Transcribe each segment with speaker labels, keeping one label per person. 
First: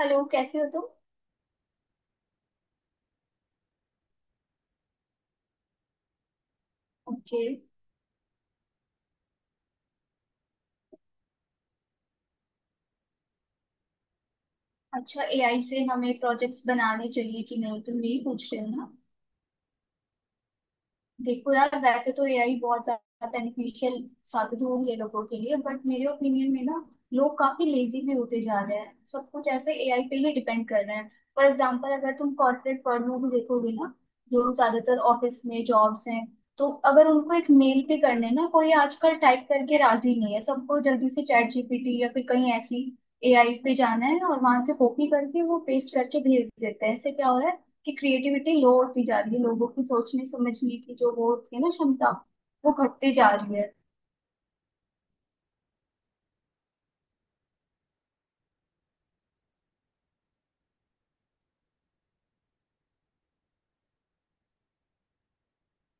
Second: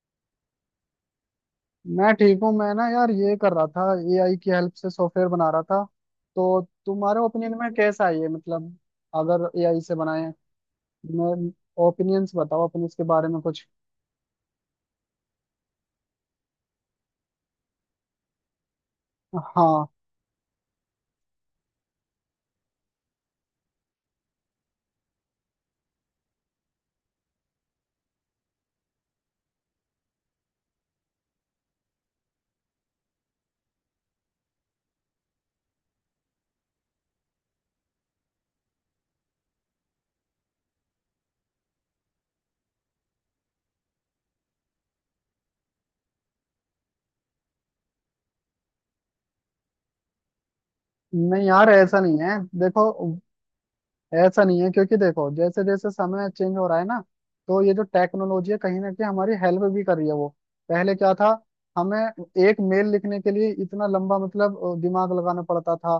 Speaker 1: Hello, कैसे हो तुम?
Speaker 2: मैं ठीक हूँ। मैं ना यार ये कर रहा था। एआई की हेल्प से सॉफ्टवेयर बना रहा था। तो तुम्हारे
Speaker 1: ओके।
Speaker 2: ओपिनियन में कैसा है ये, मतलब अगर एआई से बनाए, मैं ओपिनियंस बताओ अपने इसके बारे में कुछ।
Speaker 1: अच्छा, एआई से हमें प्रोजेक्ट्स बनाने चाहिए कि नहीं, तुम यही पूछ रहे हो ना?
Speaker 2: हाँ।
Speaker 1: देखो यार, वैसे तो एआई बहुत ज्यादा बेनिफिशियल साबित हो रही है लोगों के लिए, बट मेरे ओपिनियन में ना, लोग काफी लेजी भी होते जा रहे हैं। सब कुछ ऐसे एआई पे ही डिपेंड कर रहे हैं। फॉर एग्जांपल, अगर तुम कॉर्पोरेट वर्ल्ड में भी देखोगे ना, जो ज्यादातर ऑफिस में जॉब्स हैं, तो अगर उनको एक मेल पे करने ना, कोई आजकल टाइप करके राजी नहीं है। सबको जल्दी से चैट जीपीटी या फिर कहीं ऐसी एआई पे जाना है, और वहां से कॉपी करके वो पेस्ट करके भेज देते हैं। इससे क्या हो रहा है कि क्रिएटिविटी लो होती जा रही है लोगों की। सोचने समझने की जो वो
Speaker 2: नहीं
Speaker 1: होती है ना
Speaker 2: यार ऐसा
Speaker 1: क्षमता,
Speaker 2: नहीं है
Speaker 1: वो
Speaker 2: देखो।
Speaker 1: घटती जा रही है।
Speaker 2: ऐसा नहीं है, क्योंकि देखो जैसे जैसे समय चेंज हो रहा है ना, तो ये जो टेक्नोलॉजी है कहीं ना कहीं हमारी हेल्प भी कर रही है वो। पहले क्या था? हमें एक मेल लिखने के लिए इतना लंबा मतलब दिमाग लगाना पड़ता था।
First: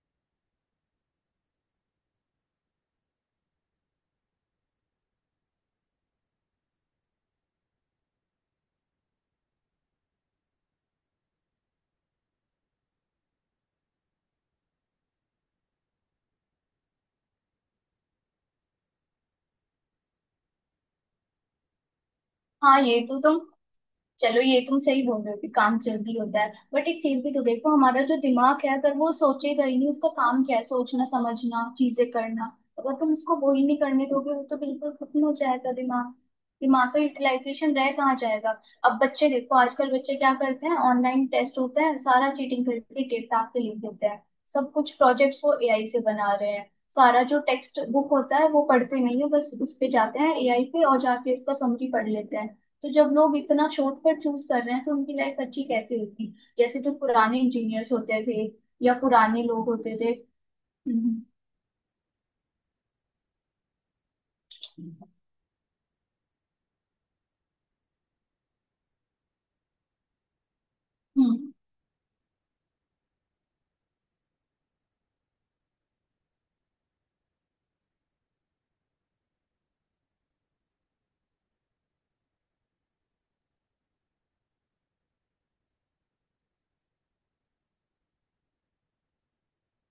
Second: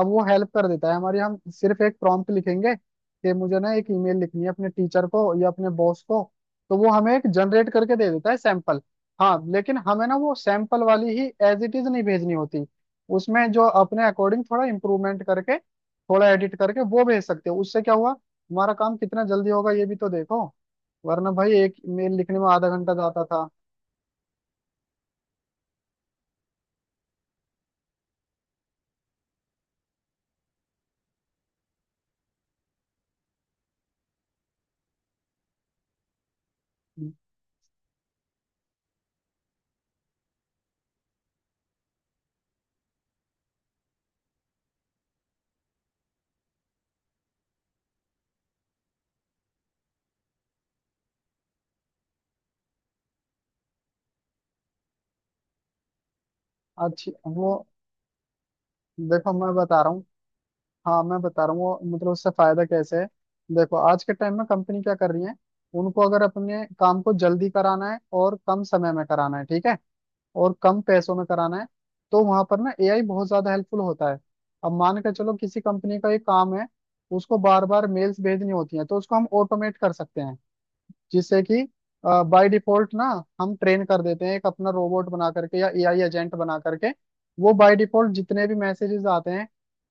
Speaker 2: अब वो हेल्प कर देता है हमारी, हम सिर्फ एक प्रॉम्प्ट लिखेंगे कि मुझे ना एक ईमेल लिखनी है अपने टीचर को या अपने बॉस को, तो वो हमें एक जनरेट करके दे देता है सैंपल। हाँ लेकिन हमें ना वो सैंपल वाली ही एज इट इज नहीं भेजनी होती, उसमें जो अपने अकॉर्डिंग थोड़ा इम्प्रूवमेंट करके, थोड़ा एडिट करके वो भेज सकते हो। उससे क्या हुआ हमारा काम कितना जल्दी होगा ये भी तो देखो। वरना भाई एक मेल लिखने में आधा
Speaker 1: हाँ,
Speaker 2: घंटा
Speaker 1: ये तो
Speaker 2: जाता
Speaker 1: तुम।
Speaker 2: था।
Speaker 1: चलो, ये तुम सही बोल रहे हो कि काम जल्दी होता है, बट एक चीज भी तो देखो, हमारा जो दिमाग है, अगर वो सोचेगा ही नहीं, उसका काम क्या है? सोचना, समझना, चीजें करना। अगर तुम उसको वो ही नहीं करने दोगे, वो तो बिल्कुल खत्म हो जाएगा दिमाग। दिमाग का यूटिलाइजेशन रह कहाँ जाएगा? अब बच्चे देखो, आजकल बच्चे क्या करते हैं, ऑनलाइन टेस्ट होता है सारा चीटिंग करके डेटा के लिख देते हैं। सब कुछ प्रोजेक्ट्स वो एआई से बना रहे हैं। सारा जो टेक्स्ट बुक होता है वो पढ़ते नहीं है, बस उस पे जाते हैं एआई पे और जाके उसका समरी पढ़ लेते हैं। तो जब लोग इतना शॉर्टकट चूज कर रहे हैं तो उनकी लाइफ अच्छी कैसे होगी? जैसे जो
Speaker 2: अच्छी
Speaker 1: पुराने
Speaker 2: वो,
Speaker 1: इंजीनियर्स होते थे, या
Speaker 2: देखो
Speaker 1: पुराने
Speaker 2: मैं
Speaker 1: लोग
Speaker 2: बता रहा
Speaker 1: होते
Speaker 2: हूँ।
Speaker 1: थे।
Speaker 2: हाँ मैं
Speaker 1: हम्म।
Speaker 2: बता रहा हूँ, वो मतलब उससे फायदा कैसे है। देखो आज के टाइम में कंपनी क्या कर रही है? उनको अगर अपने काम को जल्दी कराना है और कम समय में कराना है, ठीक है, और कम पैसों में
Speaker 1: हम्म।
Speaker 2: कराना है, तो वहां पर ना एआई बहुत ज्यादा हेल्पफुल होता है। अब मान के चलो किसी कंपनी का ये काम है, उसको बार बार मेल्स भेजनी होती है, तो उसको हम ऑटोमेट कर सकते हैं, जिससे कि बाय डिफॉल्ट ना हम ट्रेन कर देते हैं एक अपना रोबोट बना करके या एआई एजेंट बना करके। वो बाय डिफॉल्ट जितने भी मैसेजेस आते हैं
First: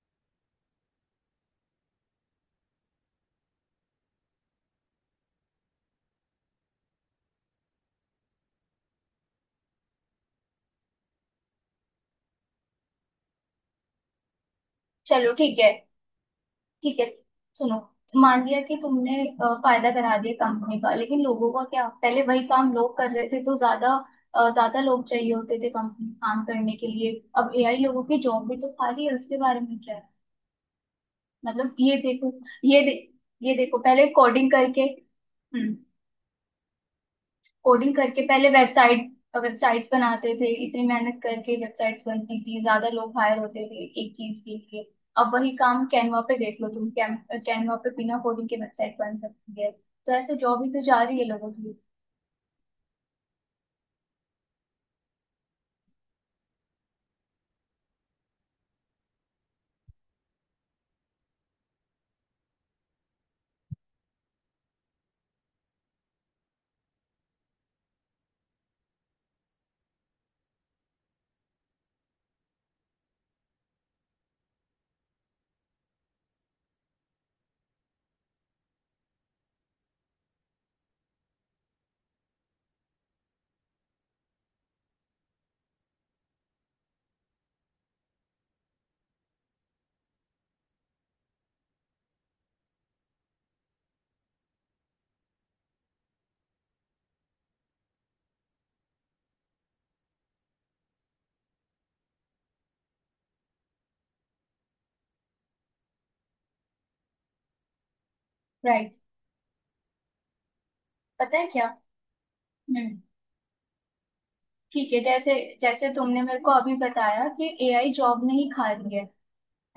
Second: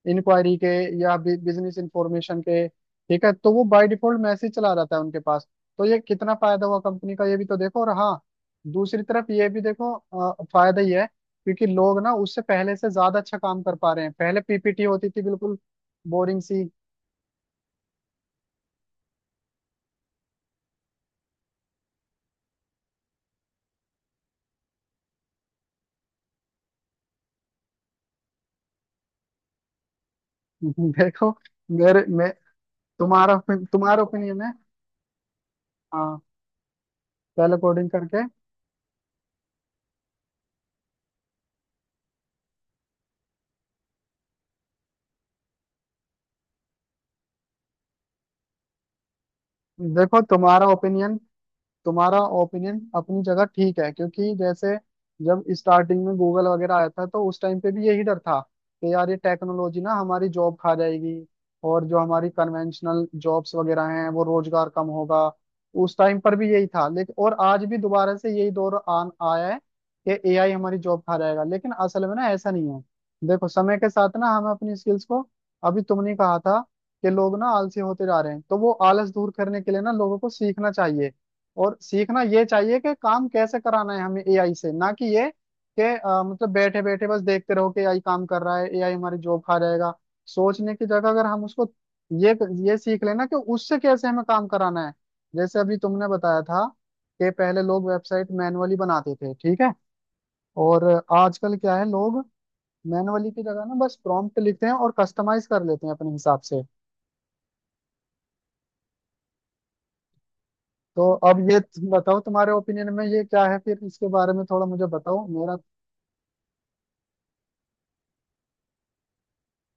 Speaker 2: इंक्वायरी के या बिजनेस इंफॉर्मेशन के, ठीक है, तो वो बाय डिफॉल्ट मैसेज चला जाता है उनके पास। तो ये कितना फायदा हुआ कंपनी का ये भी तो देखो। और हाँ, दूसरी तरफ ये भी देखो, फायदा ही है, क्योंकि लोग ना उससे पहले से ज्यादा अच्छा काम कर पा रहे हैं। पहले PPT होती थी
Speaker 1: चलो
Speaker 2: बिल्कुल
Speaker 1: ठीक है।
Speaker 2: बोरिंग सी।
Speaker 1: ठीक है। सुनो, मान लिया कि तुमने फायदा करा दिया कंपनी का, लेकिन लोगों का क्या? पहले वही काम लोग कर रहे थे तो ज्यादा ज्यादा लोग चाहिए होते थे कंपनी काम करने के लिए। अब एआई लोगों की जॉब भी तो खाली है, उसके बारे में क्या है?
Speaker 2: देखो
Speaker 1: मतलब ये
Speaker 2: मेरे मैं
Speaker 1: देखो, ये दे,
Speaker 2: तुम्हारा
Speaker 1: ये देखो
Speaker 2: तुम्हारा
Speaker 1: पहले
Speaker 2: ओपिनियन है।
Speaker 1: कोडिंग करके। हम्म।
Speaker 2: हाँ, सेल कोडिंग
Speaker 1: कोडिंग करके
Speaker 2: करके।
Speaker 1: पहले वेबसाइट वेबसाइट्स बनाते थे, इतनी मेहनत करके वेबसाइट्स बनती थी, ज्यादा लोग हायर होते थे एक चीज के लिए। अब वही काम कैनवा पे देख लो, तुम कैनवा पे बिना कोडिंग के वेबसाइट बन सकती है। तो
Speaker 2: देखो
Speaker 1: ऐसे जॉब
Speaker 2: तुम्हारा
Speaker 1: ही तो जा
Speaker 2: ओपिनियन,
Speaker 1: रही है लोगों की।
Speaker 2: तुम्हारा ओपिनियन अपनी जगह ठीक है, क्योंकि जैसे जब स्टार्टिंग में गूगल वगैरह आया था, तो उस टाइम पे भी यही डर था कि यार ये टेक्नोलॉजी ना हमारी जॉब खा जाएगी, और जो हमारी कन्वेंशनल जॉब्स वगैरह हैं वो रोजगार कम होगा। उस टाइम पर भी यही था, लेकिन और आज भी दोबारा से यही दौर आन आया है कि एआई हमारी जॉब खा जाएगा, लेकिन असल में ना ऐसा नहीं है। देखो समय के साथ ना हमें अपनी स्किल्स को, अभी तुमने कहा था कि लोग ना आलसी होते जा रहे हैं, तो वो आलस दूर करने के लिए ना लोगों को सीखना चाहिए। और सीखना ये चाहिए कि काम कैसे कराना है हमें एआई से, ना कि ये कि मतलब बैठे बैठे बस देखते रहो कि एआई काम कर रहा है, एआई हमारी जॉब खा जाएगा। सोचने की जगह अगर हम उसको ये ये सीख लेना कि उससे कैसे हमें काम कराना है। जैसे अभी तुमने बताया था कि पहले लोग वेबसाइट मैनुअली बनाते थे, ठीक है, और आजकल क्या है, लोग मैनुअली की जगह ना बस प्रॉम्प्ट लिखते हैं और कस्टमाइज कर लेते हैं अपने हिसाब से।
Speaker 1: राइट।
Speaker 2: तो
Speaker 1: पता
Speaker 2: अब
Speaker 1: है
Speaker 2: ये
Speaker 1: क्या?
Speaker 2: तुम बताओ तुम्हारे ओपिनियन
Speaker 1: हम्म।
Speaker 2: में ये क्या है, फिर इसके बारे में थोड़ा मुझे
Speaker 1: ठीक है।
Speaker 2: बताओ
Speaker 1: जैसे
Speaker 2: मेरा।
Speaker 1: जैसे तुमने मेरे को अभी बताया कि एआई जॉब नहीं खा रही है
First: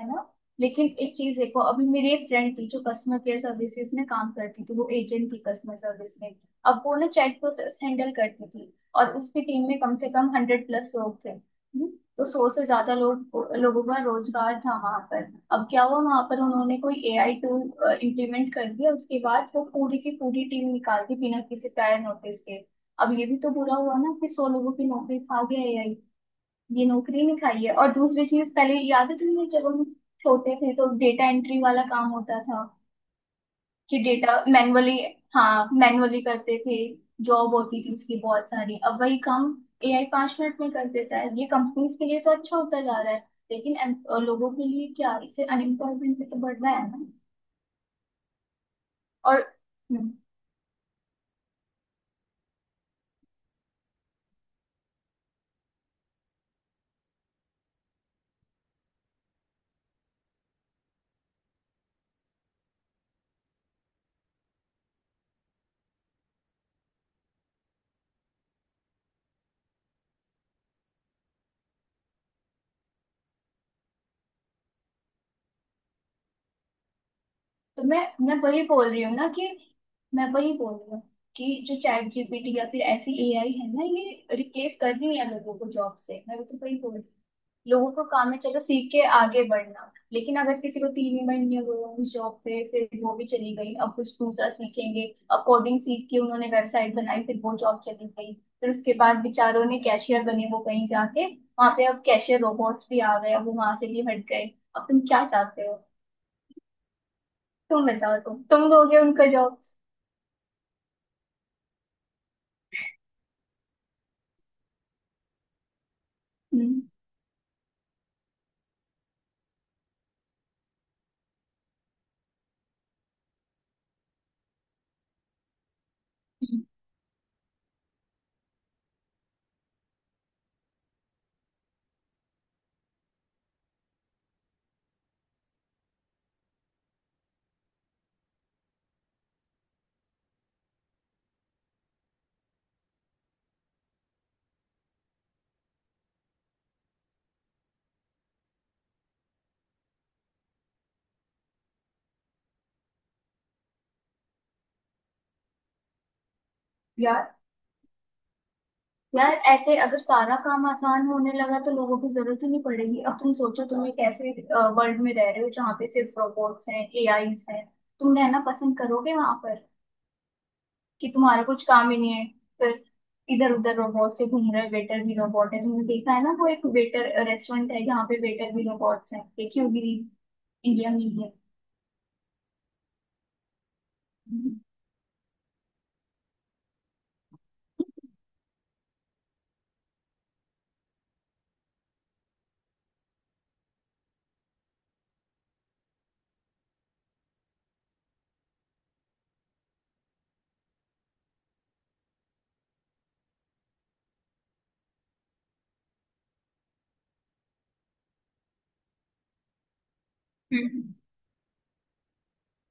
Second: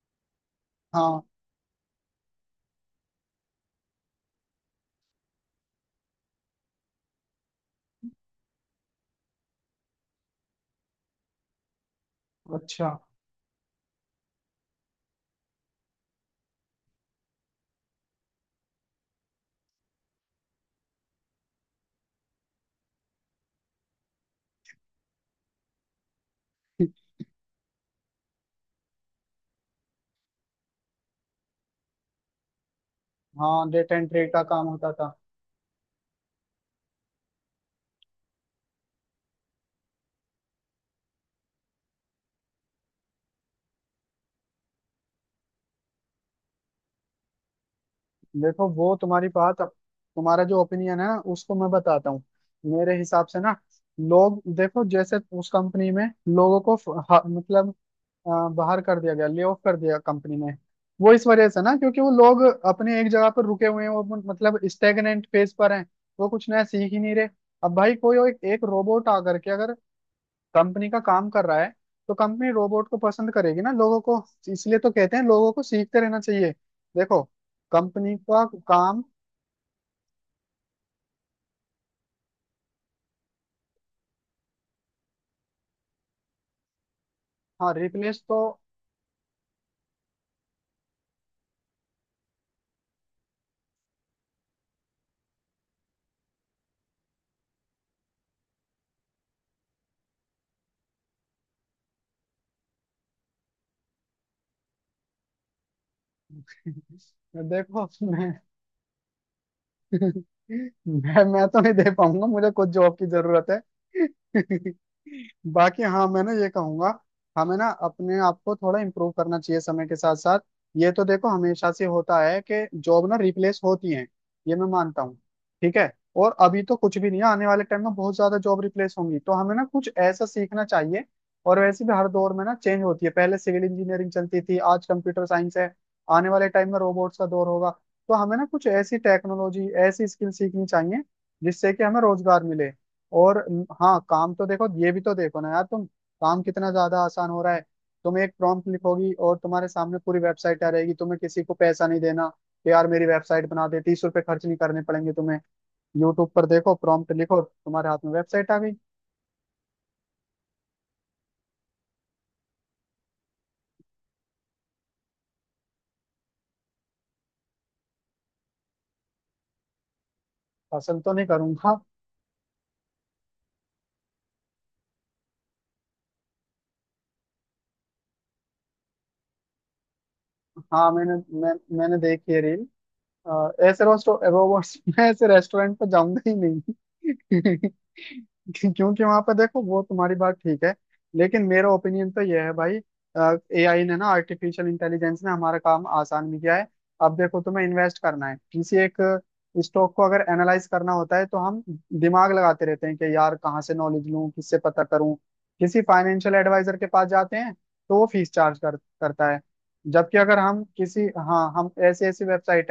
Speaker 1: है ना? लेकिन एक
Speaker 2: हाँ।
Speaker 1: चीज देखो, अभी मेरी एक फ्रेंड थी जो कस्टमर केयर सर्विसेज में काम करती थी, वो एजेंट थी कस्टमर सर्विस में। अब वो ना चैट प्रोसेस हैंडल करती थी, और उसकी टीम में कम से कम 100+ लोग थे। हम्म। तो 100 से
Speaker 2: अच्छा।
Speaker 1: ज्यादा लोग, लोगों का रोजगार था वहां पर। अब क्या हुआ वहां पर, उन्होंने कोई एआई टूल इम्प्लीमेंट कर दिया, उसके बाद वो पूरी की पूरी टीम निकाल दी बिना किसी प्रायर नोटिस के। अब ये भी तो बुरा हुआ ना कि 100 लोगों की नौकरी खा गया एआई? ये नौकरी नहीं खाई है? और दूसरी चीज, पहले याद है तुम्हें जब हम छोटे थे तो डेटा एंट्री वाला काम होता था?
Speaker 2: हाँ, डेट
Speaker 1: कि
Speaker 2: एंड ट्रे
Speaker 1: डेटा
Speaker 2: का काम होता
Speaker 1: मैनुअली,
Speaker 2: था।
Speaker 1: हाँ मैनुअली करते थे, जॉब होती थी उसकी बहुत सारी। अब वही काम एआई 5 मिनट में कर देता है, ये कंपनीज के लिए तो अच्छा होता जा रहा है, लेकिन लोगों के लिए क्या? इससे अनएम्प्लॉयमेंट भी तो बढ़ रहा है ना?
Speaker 2: देखो, वो तुम्हारी
Speaker 1: और
Speaker 2: बात अब,
Speaker 1: हम्म,
Speaker 2: तुम्हारा जो ओपिनियन है ना उसको मैं बताता हूँ। मेरे हिसाब से ना लोग देखो, जैसे उस कंपनी में लोगों को मतलब अ, बाहर कर दिया गया, ले ऑफ कर दिया कंपनी में। वो इस वजह से ना क्योंकि वो लोग अपने एक जगह पर रुके हुए हैं, वो मतलब स्टेगनेंट फेज पर हैं, वो कुछ नया सीख ही नहीं रहे। अब भाई कोई एक रोबोट आकर के अगर कंपनी का काम कर रहा है, तो कंपनी रोबोट को पसंद करेगी ना लोगों को। इसलिए तो कहते हैं लोगों को सीखते रहना चाहिए। देखो
Speaker 1: तो मैं
Speaker 2: कंपनी
Speaker 1: मैं
Speaker 2: का
Speaker 1: वही बोल
Speaker 2: काम।
Speaker 1: रही हूँ ना कि, मैं वही बोल रही हूँ कि जो चैट जीपीटी या फिर ऐसी एआई है ना, ये रिप्लेस कर रही है लोगों को जॉब से, मैं तो वही बोल रही हूँ।
Speaker 2: हाँ,
Speaker 1: लोगों को
Speaker 2: रिप्लेस
Speaker 1: काम है
Speaker 2: तो।
Speaker 1: चलो सीख के आगे बढ़ना, लेकिन अगर किसी को 3 ही महीने हो गए उस जॉब पे, फिर वो भी चली गई, अब कुछ दूसरा सीखेंगे। अब कोडिंग सीख के उन्होंने वेबसाइट बनाई, फिर वो जॉब चली गई। फिर उसके बाद बेचारों ने कैशियर बने वो कहीं जाके वहां पे, अब कैशियर रोबोट्स भी आ गए, अब वो वहां से भी हट गए। अब तुम क्या चाहते हो?
Speaker 2: देखो
Speaker 1: तुम बताओ, तुम दोगे उनका जॉब?
Speaker 2: मैं तो नहीं दे पाऊंगा, मुझे कुछ जॉब की जरूरत है। बाकी हाँ, मैं ना ये
Speaker 1: हम्म।
Speaker 2: कहूंगा, हमें ना अपने आप को थोड़ा इम्प्रूव करना चाहिए समय के साथ साथ। ये तो देखो हमेशा से होता है कि जॉब ना रिप्लेस होती हैं, ये मैं मानता हूँ, ठीक है। और अभी
Speaker 1: हम्म।
Speaker 2: तो कुछ भी नहीं है, आने वाले टाइम में बहुत ज्यादा जॉब रिप्लेस होंगी, तो हमें ना कुछ ऐसा सीखना चाहिए। और वैसे भी हर दौर में ना चेंज होती है, पहले सिविल इंजीनियरिंग चलती थी, आज कंप्यूटर साइंस है, आने वाले टाइम में रोबोट्स का दौर होगा। तो हमें ना कुछ ऐसी टेक्नोलॉजी, ऐसी स्किल सीखनी चाहिए जिससे कि हमें रोजगार मिले। और हाँ काम तो देखो ये भी तो देखो ना यार तुम, काम कितना ज्यादा आसान हो रहा है। तुम एक प्रॉम्प्ट लिखोगी और तुम्हारे सामने पूरी वेबसाइट आ रहेगी, तुम्हें किसी को पैसा नहीं देना कि यार मेरी वेबसाइट बना दे, 30 रुपए खर्च नहीं करने पड़ेंगे तुम्हें। यूट्यूब पर देखो, प्रॉम्प्ट
Speaker 1: या
Speaker 2: लिखो, तुम्हारे हाथ में वेबसाइट आ गई।
Speaker 1: यार, ऐसे अगर सारा काम आसान होने लगा तो लोगों की जरूरत ही नहीं पड़ेगी। अब तुम सोचो, तुम एक ऐसे वर्ल्ड में रह रहे हो जहाँ पे सिर्फ रोबोट्स हैं एआईज हैं, तुम रहना पसंद करोगे वहां पर?
Speaker 2: फसल
Speaker 1: कि
Speaker 2: तो नहीं
Speaker 1: तुम्हारा कुछ
Speaker 2: करूंगा।
Speaker 1: काम ही नहीं है फिर, इधर उधर रोबोट से घूम रहे, वेटर भी रोबोट है, तुमने देखा है ना वो एक वेटर रेस्टोरेंट है जहाँ पे वेटर भी रोबोट्स हैं? देखी होगी,
Speaker 2: हाँ
Speaker 1: इंडिया में ही
Speaker 2: मैंने,
Speaker 1: है।
Speaker 2: मैं, मैंने देखी है रील। ऐसे
Speaker 1: हम्म।
Speaker 2: रोबोट्स। मैं ऐसे रेस्टोरेंट पे जाऊंगा ही नहीं। क्योंकि वहां पर देखो वो तुम्हारी बात ठीक है, लेकिन मेरा ओपिनियन तो यह है भाई, एआई ने ना, आर्टिफिशियल इंटेलिजेंस ने हमारा काम आसान भी किया है। अब देखो तुम्हें इन्वेस्ट करना है किसी एक स्टॉक को, अगर एनालाइज करना होता है तो हम दिमाग लगाते रहते हैं कि यार कहाँ से नॉलेज लूँ, किससे पता करूँ। किसी फाइनेंशियल एडवाइजर के पास जाते हैं तो वो फीस चार्ज करता है, जबकि अगर हम
Speaker 1: हम्म।
Speaker 2: किसी, हाँ, हम ऐसी ऐसी वेबसाइट,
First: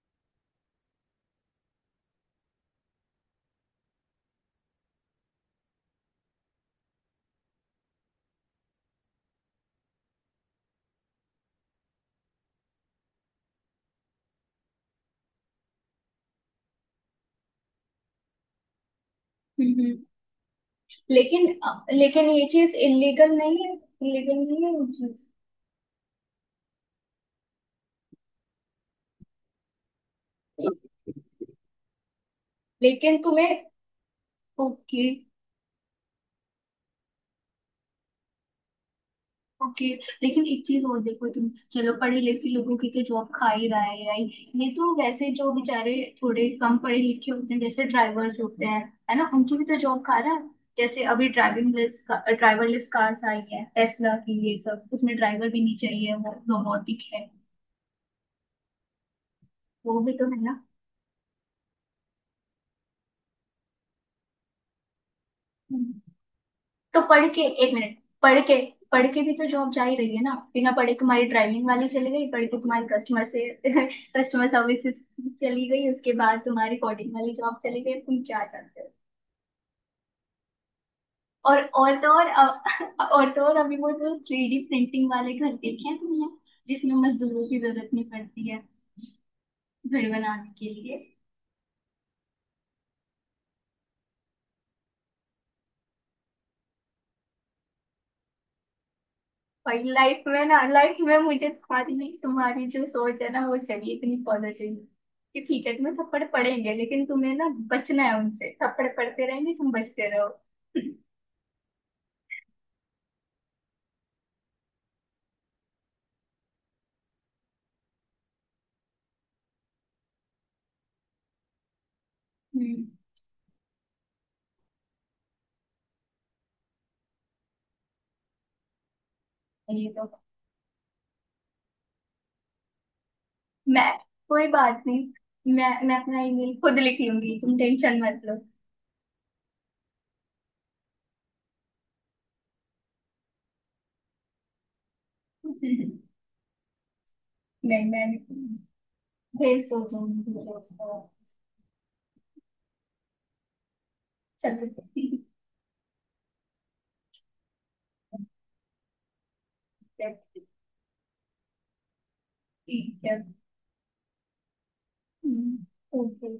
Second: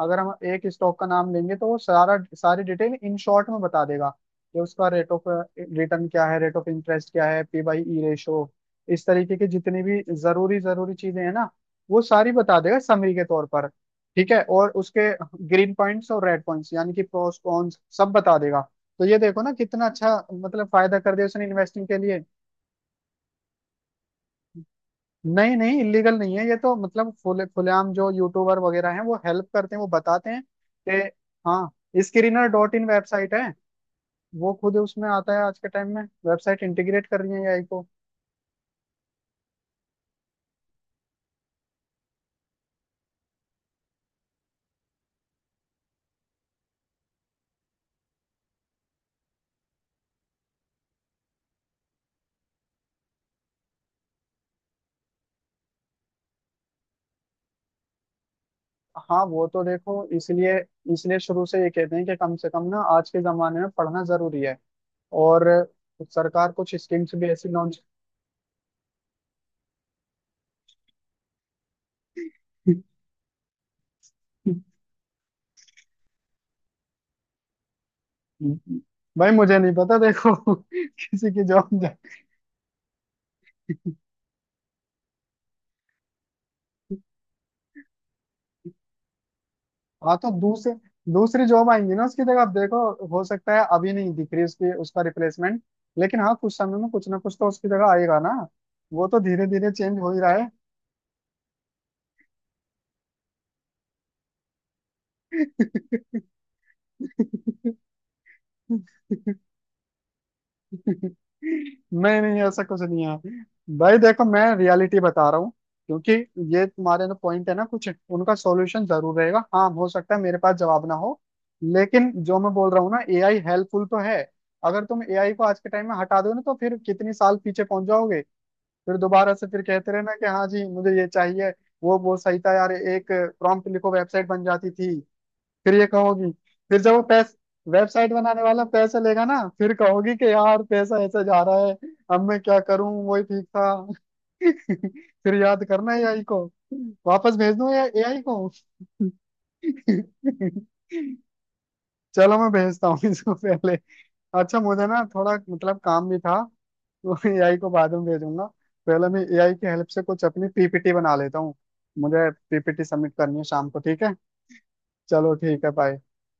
Speaker 2: अगर हम एक स्टॉक का नाम लेंगे तो वो सारा सारी डिटेल इन शॉर्ट में बता देगा कि उसका रेट ऑफ रिटर्न क्या है, रेट ऑफ इंटरेस्ट क्या है, P/E रेशो, इस तरीके की जितनी भी जरूरी जरूरी चीजें हैं ना, वो सारी बता देगा समरी के तौर पर, ठीक है। और उसके ग्रीन पॉइंट्स और रेड पॉइंट्स, यानी कि प्रोस कॉन्स सब बता देगा। तो ये देखो ना कितना
Speaker 1: हम्म।
Speaker 2: अच्छा, मतलब फायदा कर दिया उसने
Speaker 1: लेकिन अ,
Speaker 2: इन्वेस्टिंग के लिए।
Speaker 1: लेकिन ये चीज इलीगल नहीं है, इलीगल नहीं है ये चीज।
Speaker 2: नहीं नहीं, इलीगल नहीं है, ये तो मतलब खुले खुलेआम जो यूट्यूबर वगैरह हैं वो हेल्प करते हैं, वो बताते हैं कि हाँ, स्क्रीनर डॉट इन
Speaker 1: लेकिन
Speaker 2: वेबसाइट है,
Speaker 1: तुम्हें।
Speaker 2: वो खुद
Speaker 1: ओके।
Speaker 2: उसमें आता है। आज के टाइम में वेबसाइट इंटीग्रेट कर रही है एआई को।
Speaker 1: ओके। लेकिन एक चीज और देखो, तुम चलो, पढ़े लिखे लोगों की तो जॉब खा ही रहा है यार। ये तो वैसे, जो बेचारे थोड़े कम पढ़े लिखे होते हैं, जैसे ड्राइवर्स होते हैं है ना, उनकी भी तो जॉब खा रहा है। जैसे अभी ड्राइविंग लेस ड्राइवरलेस कार्स आई है टेस्ला की, ये सब उसमें ड्राइवर भी नहीं चाहिए, वो रोबोटिक है,
Speaker 2: हाँ वो तो देखो,
Speaker 1: वो भी तो है
Speaker 2: इसलिए इसलिए शुरू से ये कहते हैं कि कम से कम ना आज के जमाने में पढ़ना जरूरी है। और
Speaker 1: ना।
Speaker 2: सरकार कुछ
Speaker 1: तो
Speaker 2: स्कीम्स
Speaker 1: पढ़
Speaker 2: भी
Speaker 1: के,
Speaker 2: ऐसी
Speaker 1: एक
Speaker 2: लॉन्च।
Speaker 1: मिनट, पढ़ के पढ़ के भी तो जॉब जा ही रही है ना। बिना पढ़े तुम्हारी ड्राइविंग वाली चली गई, पढ़ के तुम्हारी कस्टमर से कस्टमर सर्विसेज चली गई, उसके बाद तुम्हारी कोडिंग वाली जॉब चली गई। तुम क्या चाहते हो?
Speaker 2: भाई मुझे नहीं पता देखो किसी की
Speaker 1: और
Speaker 2: जॉब।
Speaker 1: और तो और और तो और, अभी वो जो 3D प्रिंटिंग वाले घर देखे हैं तुमने, जिसमें मजदूरों की जरूरत नहीं पड़ती है घर
Speaker 2: हाँ तो
Speaker 1: बनाने
Speaker 2: दूसरे
Speaker 1: के लिए?
Speaker 2: दूसरी जॉब आएंगी ना उसकी जगह, आप देखो हो सकता है अभी नहीं दिख रही उसकी, उसका रिप्लेसमेंट, लेकिन हाँ कुछ समय में कुछ ना कुछ तो उसकी जगह आएगा ना। वो तो धीरे धीरे
Speaker 1: और
Speaker 2: चेंज हो ही
Speaker 1: लाइफ
Speaker 2: रहा
Speaker 1: में
Speaker 2: है।
Speaker 1: ना, लाइफ में मुझे तुम्हारी तुम्हारी जो सोच है ना वो चाहिए, इतनी पॉजिटिव कि ठीक है तुम्हें थप्पड़ पड़ेंगे, लेकिन तुम्हें ना बचना है उनसे, थप्पड़ पड़ते रहेंगे तुम बचते रहो।
Speaker 2: नहीं नहीं, ऐसा कुछ नहीं है भाई, देखो मैं रियलिटी बता रहा हूँ। क्योंकि ये तुम्हारे ना पॉइंट है ना, कुछ उनका सॉल्यूशन जरूर रहेगा, हाँ हो सकता है मेरे पास जवाब ना हो, लेकिन जो मैं बोल रहा
Speaker 1: हम्म।
Speaker 2: हूँ ना, एआई हेल्पफुल तो है। अगर तुम एआई को आज के टाइम में हटा दो ना, तो फिर कितनी साल पीछे पहुंच जाओगे। फिर दोबारा से फिर
Speaker 1: ये
Speaker 2: कहते
Speaker 1: तो
Speaker 2: रहना कि हाँ जी मुझे ये चाहिए, वो सही था यार, एक प्रॉम्प्ट
Speaker 1: मैं।
Speaker 2: लिखो वेबसाइट बन
Speaker 1: कोई
Speaker 2: जाती
Speaker 1: बात
Speaker 2: थी।
Speaker 1: नहीं, मैं
Speaker 2: फिर ये
Speaker 1: मैं अपना
Speaker 2: कहोगी,
Speaker 1: ईमेल खुद
Speaker 2: फिर जब
Speaker 1: लिख
Speaker 2: वो पैस
Speaker 1: लूंगी, तुम टेंशन
Speaker 2: वेबसाइट
Speaker 1: मत लो।
Speaker 2: बनाने वाला पैसे लेगा ना, फिर कहोगी कि यार पैसा ऐसे जा रहा है, अब मैं क्या करूं, वही ठीक था। फिर याद करना एआई को। वापस भेज दूं
Speaker 1: नहीं, मैं
Speaker 2: एआई को।
Speaker 1: भेज सोचूंगी।
Speaker 2: चलो मैं भेजता हूँ इसको पहले। अच्छा
Speaker 1: चलो
Speaker 2: मुझे ना
Speaker 1: ठीक
Speaker 2: थोड़ा मतलब काम भी था, तो एआई को बाद में भेजूंगा, पहले मैं एआई की हेल्प से
Speaker 1: है।
Speaker 2: कुछ अपनी पीपीटी बना लेता हूँ। मुझे पीपीटी
Speaker 1: ठीक
Speaker 2: सबमिट
Speaker 1: है।
Speaker 2: करनी है शाम को, ठीक है। चलो
Speaker 1: हम्म।
Speaker 2: ठीक है, बाय।
Speaker 1: ओके।